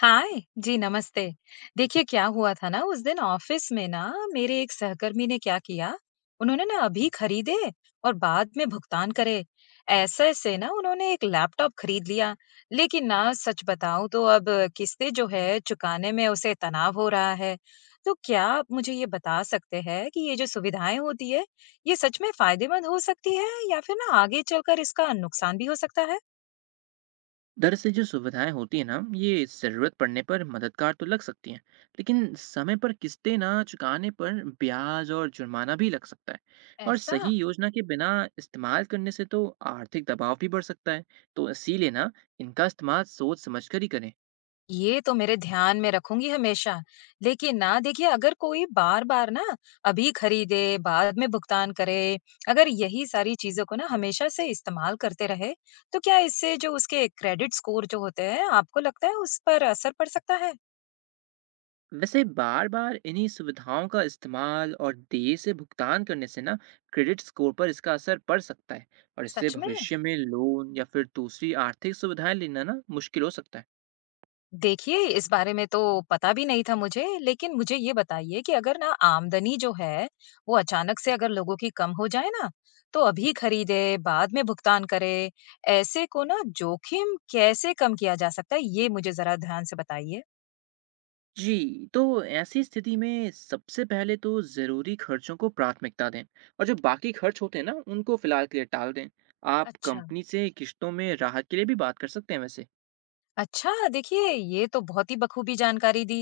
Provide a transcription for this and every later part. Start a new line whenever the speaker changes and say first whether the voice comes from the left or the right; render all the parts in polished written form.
left: हाय। जी नमस्ते। देखिए, क्या हुआ था ना उस दिन ऑफिस में ना, मेरे एक सहकर्मी ने क्या किया, उन्होंने ना अभी खरीदे और बाद में भुगतान करे, ऐसे से ना उन्होंने एक लैपटॉप खरीद लिया। लेकिन ना सच बताऊं तो अब किस्तें जो है चुकाने में उसे तनाव हो रहा है। तो क्या आप मुझे ये बता सकते हैं कि ये जो सुविधाएं होती है, ये सच में फायदेमंद हो सकती है या फिर ना आगे चलकर इसका नुकसान भी हो सकता है?
right: दरअसल जो सुविधाएं होती है ना ये ज़रूरत पड़ने पर मददगार तो लग सकती हैं। लेकिन समय पर किस्तें ना चुकाने पर ब्याज और जुर्माना भी लग सकता है। और
left: ऐसा।
right: सही योजना के बिना इस्तेमाल करने से तो आर्थिक दबाव भी बढ़ सकता है। तो इसीलिए ना इनका इस्तेमाल सोच समझ कर ही करें।
left: ये तो मेरे ध्यान में रखूंगी हमेशा। लेकिन ना देखिए, अगर कोई बार-बार ना अभी खरीदे, बाद में भुगतान करे, अगर यही सारी चीज़ों को ना हमेशा से इस्तेमाल करते रहे, तो क्या इससे जो उसके क्रेडिट स्कोर जो होते हैं, आपको लगता है उस पर असर पड़ सकता है?
right: वैसे बार बार इन्हीं सुविधाओं का इस्तेमाल और देर से भुगतान करने से ना क्रेडिट स्कोर पर इसका असर पड़ सकता है। और इससे
left: सच में?
right: भविष्य में लोन या फिर दूसरी आर्थिक सुविधाएं लेना ना मुश्किल हो सकता है।
left: देखिए, इस बारे में तो पता भी नहीं था मुझे, लेकिन मुझे ये बताइए कि अगर ना आमदनी जो है, वो अचानक से अगर लोगों की कम हो जाए ना, तो अभी खरीदे, बाद में भुगतान करे, ऐसे को ना जोखिम कैसे कम किया जा सकता है? ये मुझे ज़रा ध्यान से बताइए।
right: जी, तो ऐसी स्थिति में सबसे पहले तो ज़रूरी खर्चों को प्राथमिकता दें, और जो बाकी खर्च होते हैं ना, उनको फ़िलहाल के लिए टाल दें। आप
left: अच्छा।
right: कंपनी से किश्तों में राहत के लिए भी बात कर सकते हैं वैसे।
left: अच्छा, देखिए ये तो बहुत ही बखूबी जानकारी दी।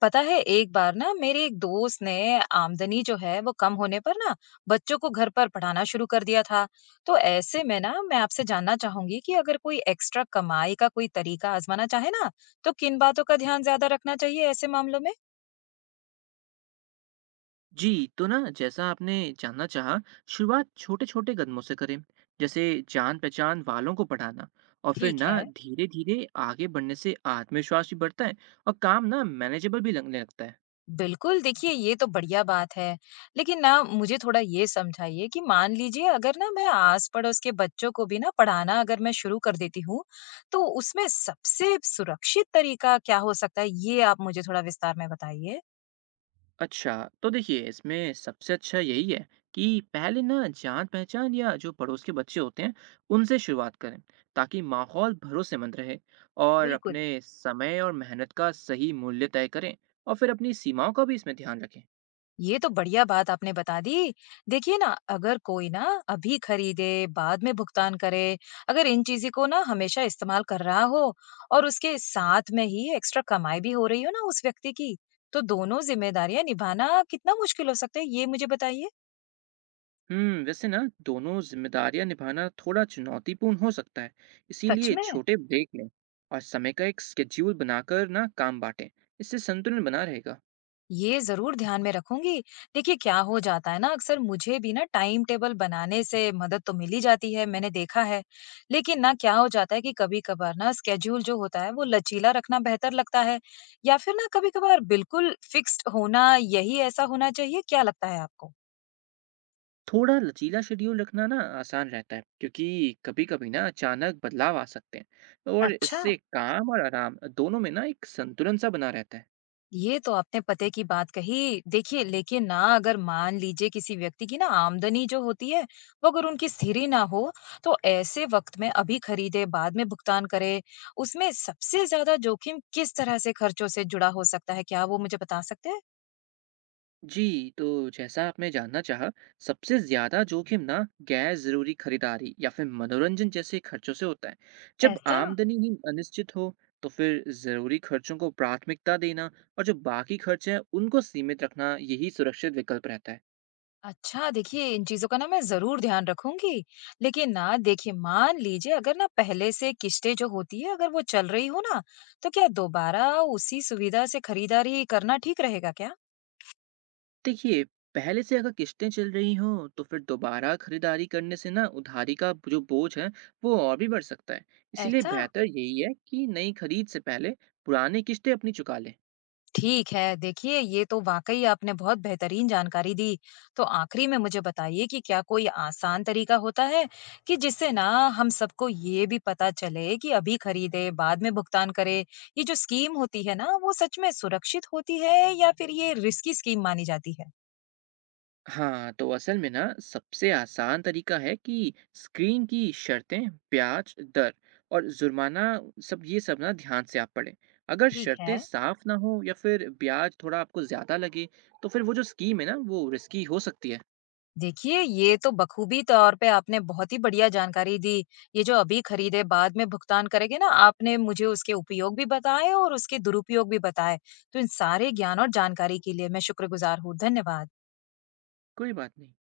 left: पता है, एक बार ना मेरे एक दोस्त ने आमदनी जो है वो कम होने पर ना बच्चों को घर पर पढ़ाना शुरू कर दिया था। तो ऐसे में ना मैं आपसे जानना चाहूंगी कि अगर कोई एक्स्ट्रा कमाई का कोई तरीका आजमाना चाहे ना, तो किन बातों का ध्यान ज्यादा रखना चाहिए ऐसे मामलों में?
right: जी, तो ना जैसा आपने जानना चाहा, शुरुआत छोटे-छोटे कदमों से करें, जैसे जान-पहचान वालों को पढ़ाना। और फिर
left: ठीक
right: ना
left: है।
right: धीरे-धीरे आगे बढ़ने से आत्मविश्वास भी बढ़ता है और काम ना मैनेजेबल भी लगने लगता है।
left: बिल्कुल, देखिए ये तो बढ़िया बात है। लेकिन ना मुझे थोड़ा ये समझाइए कि मान लीजिए अगर ना मैं आस-पड़ोस के बच्चों को भी ना पढ़ाना अगर मैं शुरू कर देती हूँ, तो उसमें सबसे सुरक्षित तरीका क्या हो सकता है? ये आप मुझे थोड़ा विस्तार में बताइए।
right: अच्छा, तो देखिए इसमें सबसे अच्छा यही है कि पहले ना जान पहचान या जो पड़ोस के बच्चे होते हैं उनसे शुरुआत करें, ताकि माहौल भरोसेमंद रहे और
left: बिल्कुल।
right: अपने समय और मेहनत का सही मूल्य तय करें। और फिर अपनी सीमाओं का भी इसमें ध्यान रखें।
left: ये तो बढ़िया बात आपने बता दी। देखिए ना, अगर कोई ना अभी खरीदे, बाद में भुगतान करे, अगर इन चीज़ों को ना हमेशा इस्तेमाल कर रहा हो और उसके साथ में ही एक्स्ट्रा कमाई भी हो रही हो ना उस व्यक्ति की, तो दोनों ज़िम्मेदारियाँ निभाना कितना मुश्किल हो सकता है, ये मुझे बताइए?
right: हम्म, वैसे ना दोनों जिम्मेदारियां निभाना थोड़ा चुनौतीपूर्ण हो सकता है।
left: सच
right: इसीलिए
left: में?
right: छोटे ब्रेक लें और समय का एक स्केड्यूल बनाकर ना काम बांटें। इससे संतुलन बना रहेगा।
left: ये ज़रूर ध्यान में रखूँगी। देखिए, क्या हो जाता है ना, अक्सर मुझे भी ना टाइम टेबल बनाने से मदद तो मिल ही जाती है, मैंने देखा है। लेकिन ना क्या हो जाता है कि कभी-कभार ना स्केड्यूल जो होता है वो लचीला रखना बेहतर लगता है, या फिर ना कभी-कभार बिल्कुल फ़िक्स्ड होना यही ऐसा होना चाहिए, क्या लगता है आपको?
right: थोड़ा लचीला शेड्यूल रखना ना आसान रहता है, क्योंकि कभी-कभी ना अचानक बदलाव आ सकते हैं, और
left: अच्छा।
right: इससे काम और आराम दोनों में ना एक संतुलन सा बना रहता है।
left: ये तो आपने पते की बात कही। देखिए, लेकिन ना अगर मान लीजिए किसी व्यक्ति की ना आमदनी जो होती है, वो अगर उनकी स्थिर ही ना हो, तो ऐसे वक़्त में अभी खरीदे, बाद में भुगतान करे, उसमें सबसे ज़्यादा जोखिम किस तरह से खर्चों से जुड़ा हो सकता है? क्या वो मुझे बता सकते हैं?
right: जी, तो जैसा आपने जानना चाहा, सबसे ज़्यादा जोखिम ना गैर ज़रूरी खरीदारी या फिर मनोरंजन जैसे खर्चों से होता है, जब
left: ऐसा।
right: आमदनी ही अनिश्चित हो। तो फिर ज़रूरी खर्चों को प्राथमिकता देना और जो बाकी खर्चे हैं उनको सीमित रखना यही सुरक्षित विकल्प रहता है।
left: अच्छा, देखिए इन चीज़ों का ना मैं ज़रूर ध्यान रखूँगी। लेकिन ना देखिए, मान लीजिए अगर ना पहले से किश्तें जो होती है अगर वो चल रही हो ना, तो क्या दोबारा उसी सुविधा से खरीदारी करना ठीक रहेगा क्या?
right: देखिए, पहले से अगर किस्तें चल रही हों तो फिर दोबारा खरीदारी करने से ना उधारी का जो बोझ है वो और भी बढ़ सकता है। इसीलिए
left: ऐसा?
right: बेहतर यही है कि नई खरीद से पहले पुरानी किस्तें अपनी चुका लें।
left: ठीक है, देखिए ये तो वाक़ई आपने बहुत बेहतरीन जानकारी दी। तो आखिरी में मुझे बताइए कि क्या कोई आसान तरीका होता है कि जिससे ना हम सबको ये भी पता चले कि अभी खरीदें, बाद में भुगतान करें? ये जो स्कीम होती है ना, वो सच में सुरक्षित होती है या फिर ये रिस्की स्कीम मानी जाती है?
right: हाँ, तो असल में ना सबसे आसान तरीका है कि स्क्रीन की शर्तें, ब्याज दर, और जुर्माना, सब ये सब ना ध्यान से आप पढ़ें। अगर
left: ठीक है।
right: शर्तें साफ ना हो या फिर ब्याज थोड़ा आपको ज़्यादा लगे तो फिर वो जो स्कीम है ना वो रिस्की हो सकती है।
left: देखिए, ये तो बखूबी तौर पे आपने बहुत ही बढ़िया जानकारी दी। ये जो अभी खरीदें बाद में भुगतान करेंगे ना, आपने मुझे उसके उपयोग भी बताए और उसके दुरुपयोग भी बताए। तो इन सारे ज्ञान और जानकारी के लिए मैं शुक्रगुज़ार हूँ। धन्यवाद।
right: कोई बात नहीं।